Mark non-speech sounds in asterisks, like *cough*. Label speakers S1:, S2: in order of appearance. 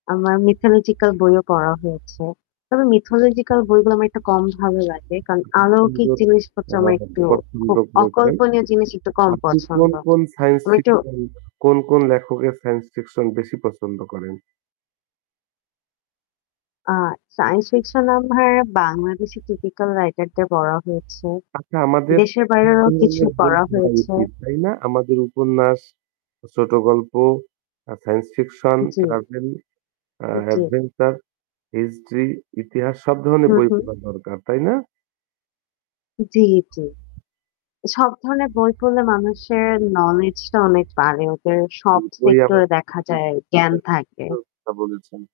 S1: আমার
S2: *unintelligible*
S1: মিথোলজিক্যাল বইও পড়া হয়েছে। তবে মিথোলজিক্যাল বইগুলো আমার একটু কম ভালো লাগে। কারণ
S2: আপনি
S1: অলৌকিক
S2: সুন্দর
S1: জিনিসপত্র
S2: আ
S1: আমার একটু
S2: পছন্দ
S1: খুব
S2: করেছেন।
S1: অকল্পনীয় জিনিস একটু কম
S2: আপনি কোন,
S1: পছন্দ।
S2: কোন সাইন্স
S1: আমি একটু
S2: ফিকশন, কোন, কোন লেখকের সাইন্স ফিকশন বেশি পছন্দ করেন?
S1: আ সাইন্স ফিকশনাল হ্যাঁ, বাংলাদেশি টিপিক্যাল রাইটারদের পড়া হয়েছে।
S2: আচ্ছা আমাদের
S1: দেশের
S2: সব
S1: বাইরেরও কিছু
S2: ধরনের বই
S1: পড়া
S2: পড়া
S1: হয়েছে।
S2: উচিত তাই না? আমাদের উপন্যাস, ছোট গল্প, আ সাইন্স ফিকশন
S1: জ্বী।
S2: ট্রাভেল আ
S1: উ জ্বী।
S2: অ্যাডভেঞ্চার, হিস্ট্রি, ইতিহাস সব ধরনের
S1: হুম,
S2: বই
S1: হম।
S2: পড়া দরকার। তাই না?
S1: উ জ্বী, জ্বী। সব ধরনের বই পড়লে মানুষের নলেজটা অনেক বাড়ে। ওদের
S2: জ্বী।
S1: সব
S2: বই
S1: সেক্টর-এ
S2: আমাদের
S1: দেখা যায়
S2: *unintelligible*
S1: জ্ঞান থাকে।
S2: বলেছেন।